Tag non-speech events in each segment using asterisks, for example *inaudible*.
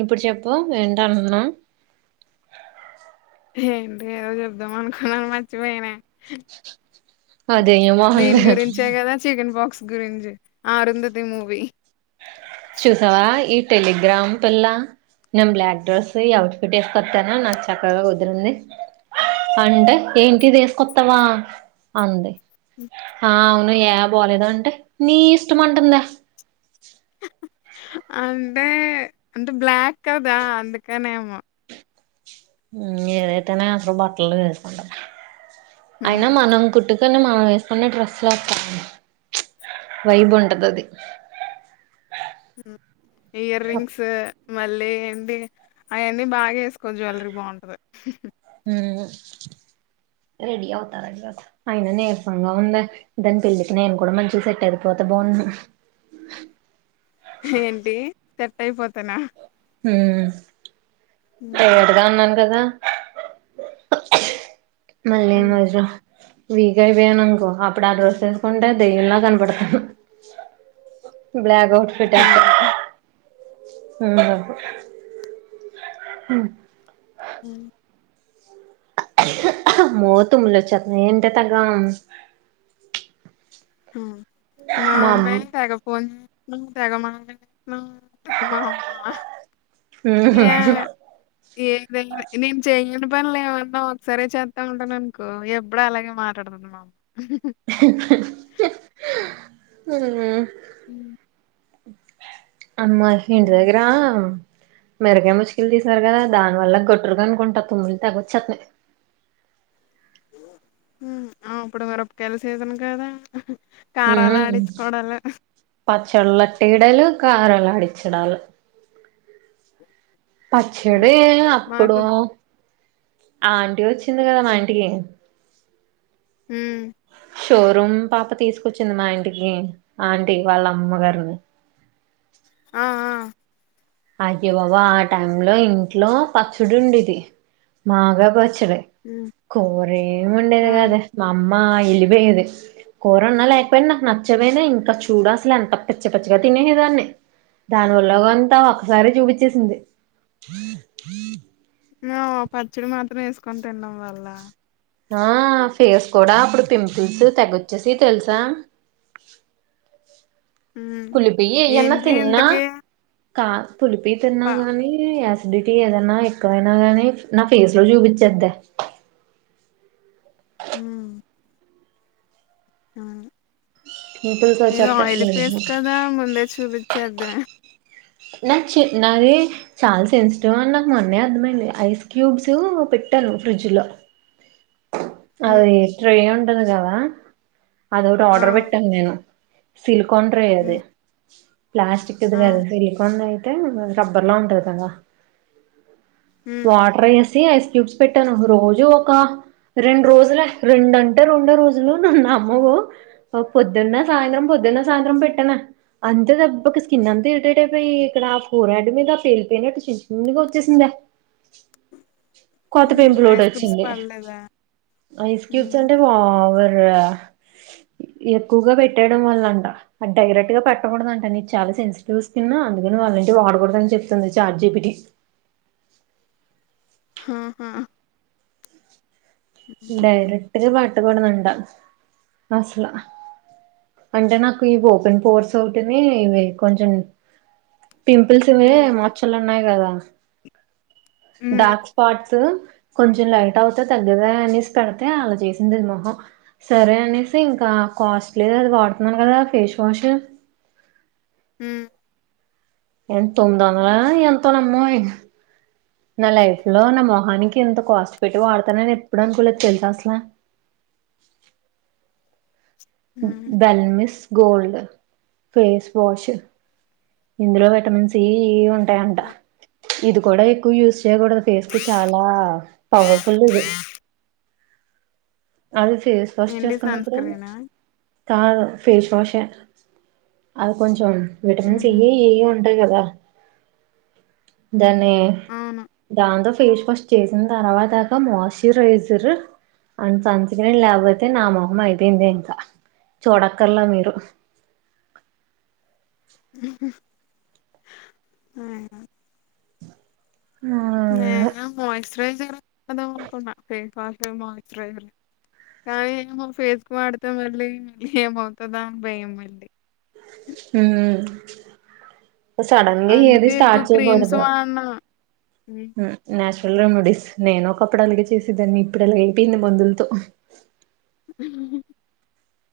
ఇప్పుడు చెప్పు ఇప్పు వేంటనే ఉన్న ఏంటే ఏదో చెప్దాం అనుకున్నాను మర్చిపోయానే ఉమ్ అదే దీని మోహంది గురించే కదా చికెన్ బాక్స్ గురుంజి ఆ ఆరుంధతి మూవీ చూశావా ఇ టెలిగ్రామ్ పిల్ల నేను బ్లాక్ డ్రెస్ అవుట్ ఫిట్ వేసుకొస్తానా నాకు చక్కగా కుదిరింది అంటే ఏంటిది వేసుకొస్తావా అంది ఆ అవును ఏ బోలేదు అంటే నీ ఇష్టం అంటుందా అంటే అంటే బ్లాక్ కదా అందుకనేమో ఏదైతేనే అసలు బట్టలు వేసుకోంటాను హ్మ్ అయినా మనం కుట్ పొద్దున్నే మానం వేసుకునే డ్రెస్సులా పైన వైబ్ ఉంటది అది ఇయర్ రింగ్స్ మళ్ళీ ఏంటి అవన్నీ బాగా వేసుకో జ్యువెలరీ బాగుంటది ఉమ్ రెడీ అవుతారు అయిన నేర్సంగా ఉందే దాని పెళ్ళికి నేను కూడా మంచి సెట్ అయిపోతా బాగును ఏంటి సెట్ అయిపోతానా హమ్ ఉమ్. ఎవరిగా ఉన్నాను కదా ఆ మళ్ళీ ఉమ్. మజా వీక్ అయిపోయాను అనుకో అప్పుడు ఆ డ్రెస్ వేసుకుంటే దయ్యంలా కనపడతాను బ్లాక్ ఔట్ ఫిట్ అతే అవును అమ్ అ మోతుములో వచ్చతనయి ఏంటే తగం హమ్ మా ప్రెండ్ తేగా ఫోన్ న తేగమామ్మా అమ్మా ఆ హుహ ఏద నేను చెయని పనులు ఏమన్నా ఒకసారి చేస్తా ఉంటాను అనుకో ఎప్పుడ అలాగే మాట్లాడుతుండి మామ ఆ *unintelligible* అమ్ అమ్మా ఇంటి దగ్గరా మెరుగే ముష్కలు తీసారు కదా దాని వల్ల గట్టురుగా అనుకుంటా తుమ్ములు తగొచ్చుతనయి ఆ ఇప్పుడు మిరప కాయల సీజన్ కదా హు కారాలు ఆడించుకోవడాలు. పచ్చలెటయాడాలు కారలు ఆడిచ్చడాాలు హ్మ్. పచ్చడి అప్పుడు మాకు ఆ ఆంటిీ వచ్చింది కదా మా ఇంటికి హు షోరూమ్ పాప తీసుకొచ్చింది మా ఇంటికి ఆంటీ వాళ్ళ అమ్మ గారిని ఆ ఆ అయ్య బాబోయ్ ఆ టై లో ఇంట్లో పచ్చడి ఉండడిేది మాకాయి పచ్చ చ్చడి హ్మ్. కూర ఏం ఆ! ఉండేదికాదే మా అమ్ మ్మ వెళ్ళపోయేది కూరన్నా లేకపోయినా నాకు నచ్చపోయినా ఇంకా చూడు అసలు ఎంత పచ్చ పచ్చగా తినేసే దాన్ని దాని వల్ల అంత సరే చూపించేసింది ఆ పచ్చడి మాత్రం వేసుకొని తినడం వల్ళ ఆ ఫేస్ కూడా అప్పుడు పింపుల్స్ తగ్గొచ్చేసి తెలుసా హ్మ్. కుల్లిపోయి ఏయ్యన్న ఏంటి తిన్నా ఇంతకీ కా కుళ్ళిపోయి ప తిన్నా గాని య అటి ఏదన్నా ఎక్కవైనా గానీ నా ఫేస్ లో చూపిిచేద్దె హు అవును పింపుల్స్ నిది వచ్చేత్తాయి ఆయిలీ పేస్ వెంటనే కదా ముందే చూపించేద్దె నా నాది చాలా సెన్సిటివ్ అని నాకు మొన్నే అర్థమైంది ఐస్ క్యూబ్స్ పెట్టాను ఫ్రిడ్జ్ లో హ్మ్. అదే ట్రే ఉంట టది కదా అదొట్టి ఆ! ఆర్డర్ పెట్టాను నేను సిలుకండ్ర హ్మ్. అది ప్లాస్టిక్ కదా ఆ! విరిగిపోయినాయి రబ్బర్లాలా ఉంటది కదా హ్మ్. వాటర్ ఏసి ఐస్ క్యూప్స్ పెట్టాను రోజు ఒక రెండు రోజులే రెండుంటే రెండో రోజులు నన్న అమ్మ పొద్దున్న సాయంత్రం పొద్దున్న సాయంత్రం పెట్టన అంత దెబ్బకి స్కిన్ అంత ఏటటే పయి ఇక్కడ ఆ ఫోర్ హడ్ మీద ఆ పేలిపోయినట్టు చిన్న చిన్నగా వచ్చేసిందే కొత్త హుహు. పెంపులోటి ఐస్ క్యూబ్స్ వచ్చింది పడలేదా? ఐస్ హ్మ్. క్యూబ్స్ అంటే పో పవర్ ఎక్కువగా పెట్టేయడం వల్ల అంట డైరెక్ట్ గా పెట్టకూడదు అంట నీ చాలా సెన్సిటివ్ స్కిన్ అందుకని వాళ్ళ ఇంటి వాడకూడదని చెప్తుంది చార్జీపిటి హాహా డైరెక్ట్ గా పె ట్టకూడదంట అసలు అంటే నాకు ఇ ఓపెన్ పోర్స్ ఒకటిని ఇవి కొంచెం పింపుల్స్ ఇవి హ్మ్ మచ్చలు ఉన్నాయి కదా డార్క్ స్పాట్స్ త కొంచెం లైట్ అవుతా తగ్గదా అనేసి పెడితే అలా చేసింది మొహం సరే అనేసి ఇంకా కాస్ట్లీ అది వాడుతున్నా కదా ఫేస్ వాష్ ఉ ఎన్ తొమ్మిదివందల ఎంతో నమ్మోయి నా లైఫ్ లో నా మొహానికి ఎంత కాస్ట్ పెట్టి వాడతానని ఎప్పుడు అనుకోలేదు తెలుసా అసలా ఉ హ్మ్ బాలమిస్ గోల్డ్ ఫేస్ వాష్ ఇందులో విటమిన్ సి ఉ ఉంటాయి అంట ఇది కూడా ఎక్కువ యూస్ చెయ్యకూడదు ఫేస్ కి చాలా పవర్ ఫుల్ ఇది అది ఫేస్ వాష్ ఏంటి సన్ చేసుకున్నప్పుడు స్క్రీనా కాదు ఫేస్ వాషే అది కొంచెం విటమిన్ సి, ఉహు ఈ ఉన్ అంతే కదా దాన్ని అవును దాంతో ఫేస్ వాష్ చేసిన తర్వాత క మాయిశ్చరైజర్ కానీ సన్ స్క్రీన్ లేకపోతే నా మొహం అయిపోయింది ఇంకా చూడక్కర్లా మీరు ఉ హు ఆ హ నేను గాని మాయిశ్చరైజర్ వాడుదాం అనుకున్నా ఫేస్ వాష్ మాయిశ్చరైజర్ కానీ ఏమో ఫేస్ కు వాడితే మళ్ళీ ఏమవుతదా అని భయం మళ్ళీ హూ సడన్గా ఏది అందుకే ఎక్కువ స్టార్ట్ క్రీమ్స్ చేయకూడదు వాడను ఉ నాచురల్ ఎల్లో మెడీస్ నేను ఒకప్పుడు అలాగే చేసేదాన్ని ఇప్పుడు అలాగ అయిపోయింది మందులతో హు హు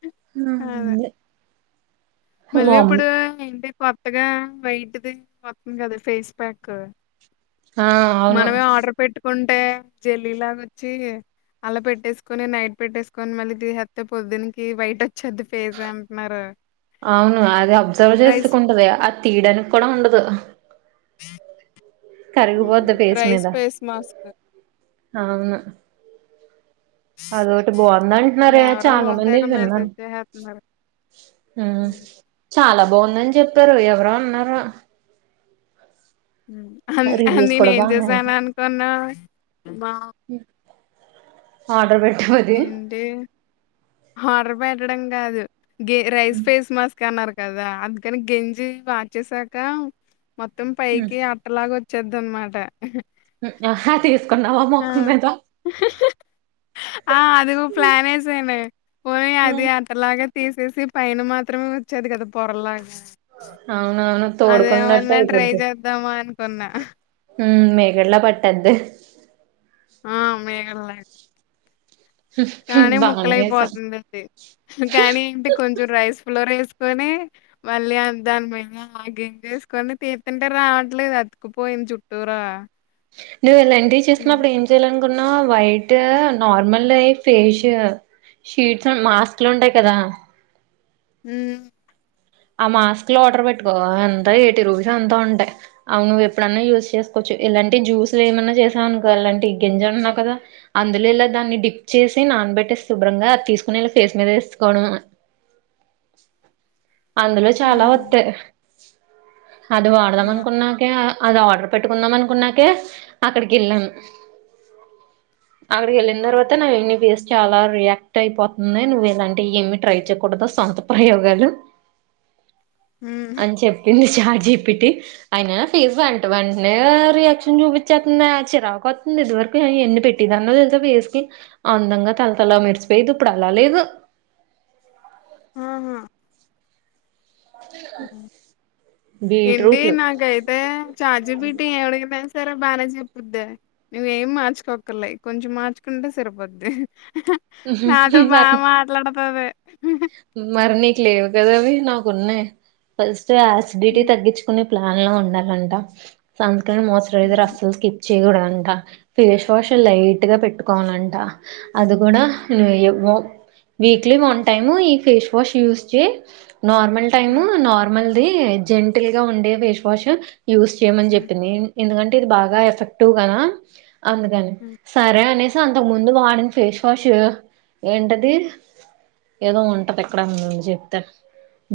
హు అంతే మళ్ళీ ఇప్పుడు ఇంటి పప్ త్తగా వైట్ది *inaudible* కదా ఫేస్ ప్యాక్ ఆ అవును టె జల్లీ లాగ వచ్చి అలా పెట్టేసుకొని నైట్ పెట్టేసుకొని మళ్ళీ తీసేత్తే పొద్దునికి వైట్ తే అవును అది అబ్జర్వ్ రైస్ చేసుకుంటది ఆ తీడానికి కూడా ఉండదు స ఆ కరిగిపోద్ది ఫేస్ మీద మాస్క్ అవును అదొటి బాగుందంటన్నారే ఎవరో చాలా ఓ మంది తెగ విన్నాను మెసేజ్ చేసేత్తున్నారు. ఉమ్ చాలా బాగుందని చెప్పారు ఎవరో ఉన్నారు హం హం రివ్యూస్ నేను కూడా ఏం బాగున్నాయంట చేసాను అనుకున్నావు బా ఆడ్రబెట్ ఇంతే హార్డర్బే ఉండడం గాదు గి రైస్ ఫేస్ మాస్క్ అన్నారు కదా అందుకని గెంజి వార్చేసాకా మొత్తం ఉమ్, పైకీ అట్టలాగ వచ్చ చేద్దన్మాట ఆహ తీ ఆ హ్ హ్ ఆ అదిగు ప్లానేసేనే పోని అది అతలాగ తీసేసి పైన మాత్రమే వచ్చేది కదా పొరలాగా అవునవును అదేమన్న తోడుకున్నట్టు ట్రై చేద్దామ అనుకున్నా ఉమ్ మేఘడ్ల పట్టద్దె ఆ మె ఎమ్మరి కానీ బానే చేసావ్ ముక్కలైపోతుందిడి కానీ ఇంటి కొంచెం రైస్ ఫ్లోర్ ఏస్ కొని మళ్ళీ దాని మీద మా గేంగేసుకొని తీత్తింటే రావట్లేదు అది పోయించుట్టూరా ఛ నువ్వు ఇలాంటివి చేసినప్పుడు ఏం చేయాల కొన్న white normal face sheets mask లు ఉంటాయి కదా ఊయ్ ఆ మాస్క్ లో ఆర్డర్ పెట్టుకో ఎంత ఎటీ రూపీస్ ఎంతో ఉంటయి అవునువ్వు ఎప్పుడన్నా యూజ్ చేసుకోవచ్చు ఇలాంటి జ్యూస్లు ఏమన్నా చేసావునుకో ఎలాంటి గింజ అన్నా కదా అందులో ఇలా దాన్ని డిప్ చేసి నానబెట్టేసి శుభ్రంగా అది తీసుకుొనిళ్ళ ఫేస్ మీద వేసుకోవడంని అందులొ చాలా హుహు. వత్తయి అది వాడదం ఆ! అనుకున్నాకే అది ఆర్డర్ పెట్టుకుందాం అనుకున్నాకె అక్కడికి వెళ్ళామ్ అక్కడికి వెళ్ళిన తర్వాత నా వెన్ని ఫేస్ చాలా రియాక్ట్ అయిపోతుంది నువ్వు ఎలాంటివి ఏమి ట్రై చేయకూడదు సొంత ప్రయోగాలు హ్మ్. అన్ చెప్పింది ఛాడ్జీబిటి ఆయన ఫేస్ వెంట వెంటనే రియాక్షన్ చూపించేస్తుంది చిరాకు వస్తుంది ఇదివరకు ఎన్ని పెట్టిదాన్నో తెలుస ఫేస్ కి అందంగా తలతల మెరిసిపోయేది ఇప్పుడు అలా లేదు ఆహా ఏంటి బీట్రూట్లు నాకు ఐతే చాడ్జీబిటి ఎవడికి తెలుసు సరే బానే చెప్పుకుంటారు నువ్ ఏమ్ మార్చుకోక్కర్లే కొంచెం మార్చుకుంటే సరిపోద్ది నాతొ బాగ వాటిని మాట్లాడ అవె కొన్నా ఫస్ట్ సో ఆసిడిటీ హ్మ్. తగ్గించుకుని ప్లాన్ లో ఉండాలంట మోశారీజేర్ హ్మ్. అస్సలు స్కిన్ చేయకూడదంట ఫేష్ వాష్ లైట్ గా పెట్టుకోవాలంట అది కూడా వీక్లీ టైము ఈ ఫేస్వాష్ యూస్ చే నార్మల్ టైమ్ నార్మల్ అది జెంటిల్ గా ఉండే ఫేస్ వాష్ యూజ్ చేయ్యమని హ్మ్. చెప్పింది ఎందుకంటే ఇది బాగా ఎఫెక్టివ్ నా అందుకని హ్మ్. సరే అని అంతకు ముందు వాడిన ఫేస్ వాష్ ఏంటది ఏదో ఉంటది ఎక్కడ నేను జెప్తాను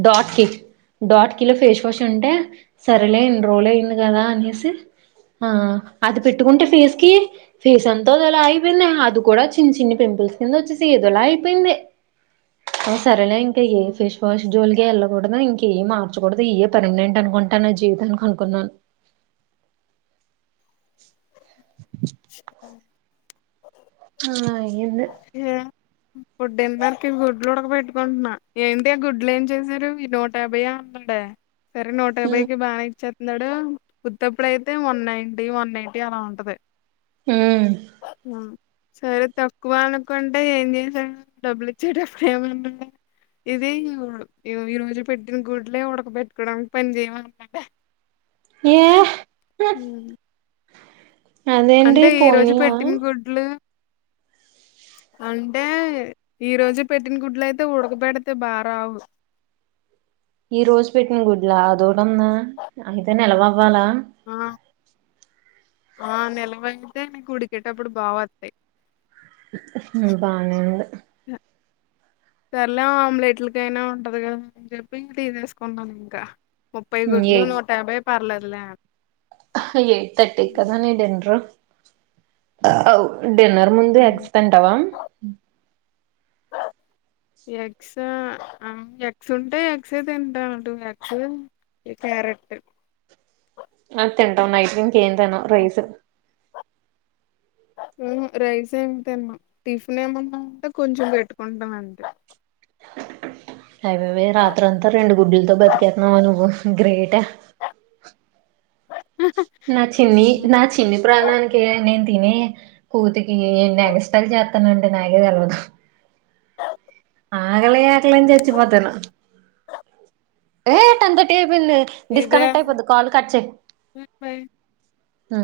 డాట్ కీ డాట్ కీలో ఫేస్ వాష్ ఉంటే సరలే ఇన్ని రోల్ అయ్యంది గదా అనేసి ఆ అది పెట్టుకుంటే ఫేస్ కి ఫేస్ అంత అదోలా అయిపోయింది అది కూడా చిన్ని చిన్ని పింపుల్స్ కింద వచ్చేసి ఏదోలా అయిపోయింది ఆ సరేలే ఇంకా ఏ ఫేస్ వాష్ జోలికి యెళ్ళకూడదు ఇంక ఏ మార్చకూడదు ఏ పర్మినెంట్ అనుకుంటాను నా జీవితానికి అనుకున్నాను ఆ ఆ ఏంలేదు ఫుడ్ ఎంతరకి గుడ్లు ఉడక పెట్టుకుంటున్నా ఏంటి ఆ గుడ్లు ఏం చేసారు ఈ నూట యాభై ఉందండే సరె ఉ నూటయభయ్ కి బా ఇచ్చా ఇందడు ఉత్తప్పుడుయితే వన్ నైటీ వన్ ఎయిటీ అలా ఉంటది ఉ ఆ సరే తప్ప ఎక్కువ అనుకుంటే ఏం చేసాడు డబ్బులు ఇచ్చేటప్పుడు ఏమంటే ఇది ఈ రోజు పెట్టిన గుడ్లే ఉడక పెెట్టుకోవడానికి పని చేయమన్నాంటే ఏ ఉ అదేంటి అంటే ఈ రోజు పోయినయా పెట్టిన గుడ్లు అంటే ఈ రోజు పెట్టిన గుడ్లు అయితే ఉడకబెడితే బా రావు ఈ రోజు పెట్టిన గుడ్లా అదోటుంద అయితే నిలవవ్వాలా ఆ ఆ నిలవైతే నీకు ఉడికేటప్పుడు బాగొత్తయి బానే ఉంది సర్లే ఆమ్లెట్లకైనా ఉంటది కదా అని చెప్పి ఇంక తీసేసుకున్నాను ఇంకా ముప్పై గుడ్లు ఎయిట్ నూట యాభై పర్లేదూలే ఎయిట్ థర్టీ కదా నీ డిన్రు అవు డిన్నర్ ముందు ఉమ్. ఎగ్స్ తింటవ ఎగ్స్ ఎగ్స్ ఉంటే ఎగ్స తింటా టు ఎగ్స్ క్యారెట్ ఆ తింటన్న ఇవ్వు ఏం తిను రైస్ ఊహు రైసే తింటా టిఫిన్ ఏమన్న ఉంటె కొంచెం పెట్టుకుంటా అంతే అవవే రాత్ర అంతా రెండు గుడ్డులతో బతికేతున్నాం అను గ్రేట. నా చిన్ని ఉమ్, నా చిన్ని ప్రాణానికి నేను. తినే కూతుకి ఎన్ని ఎగస్టాల్ చేస్తానంటే నాకే తెల్వదు ఆగలే ఆకలే న్ చచ్చి పోతన ఏ తందటి ల్ ఇదే డిస్కనెక్ట్ అయిపోతుది కాల్ కట్చే. బయ ఆ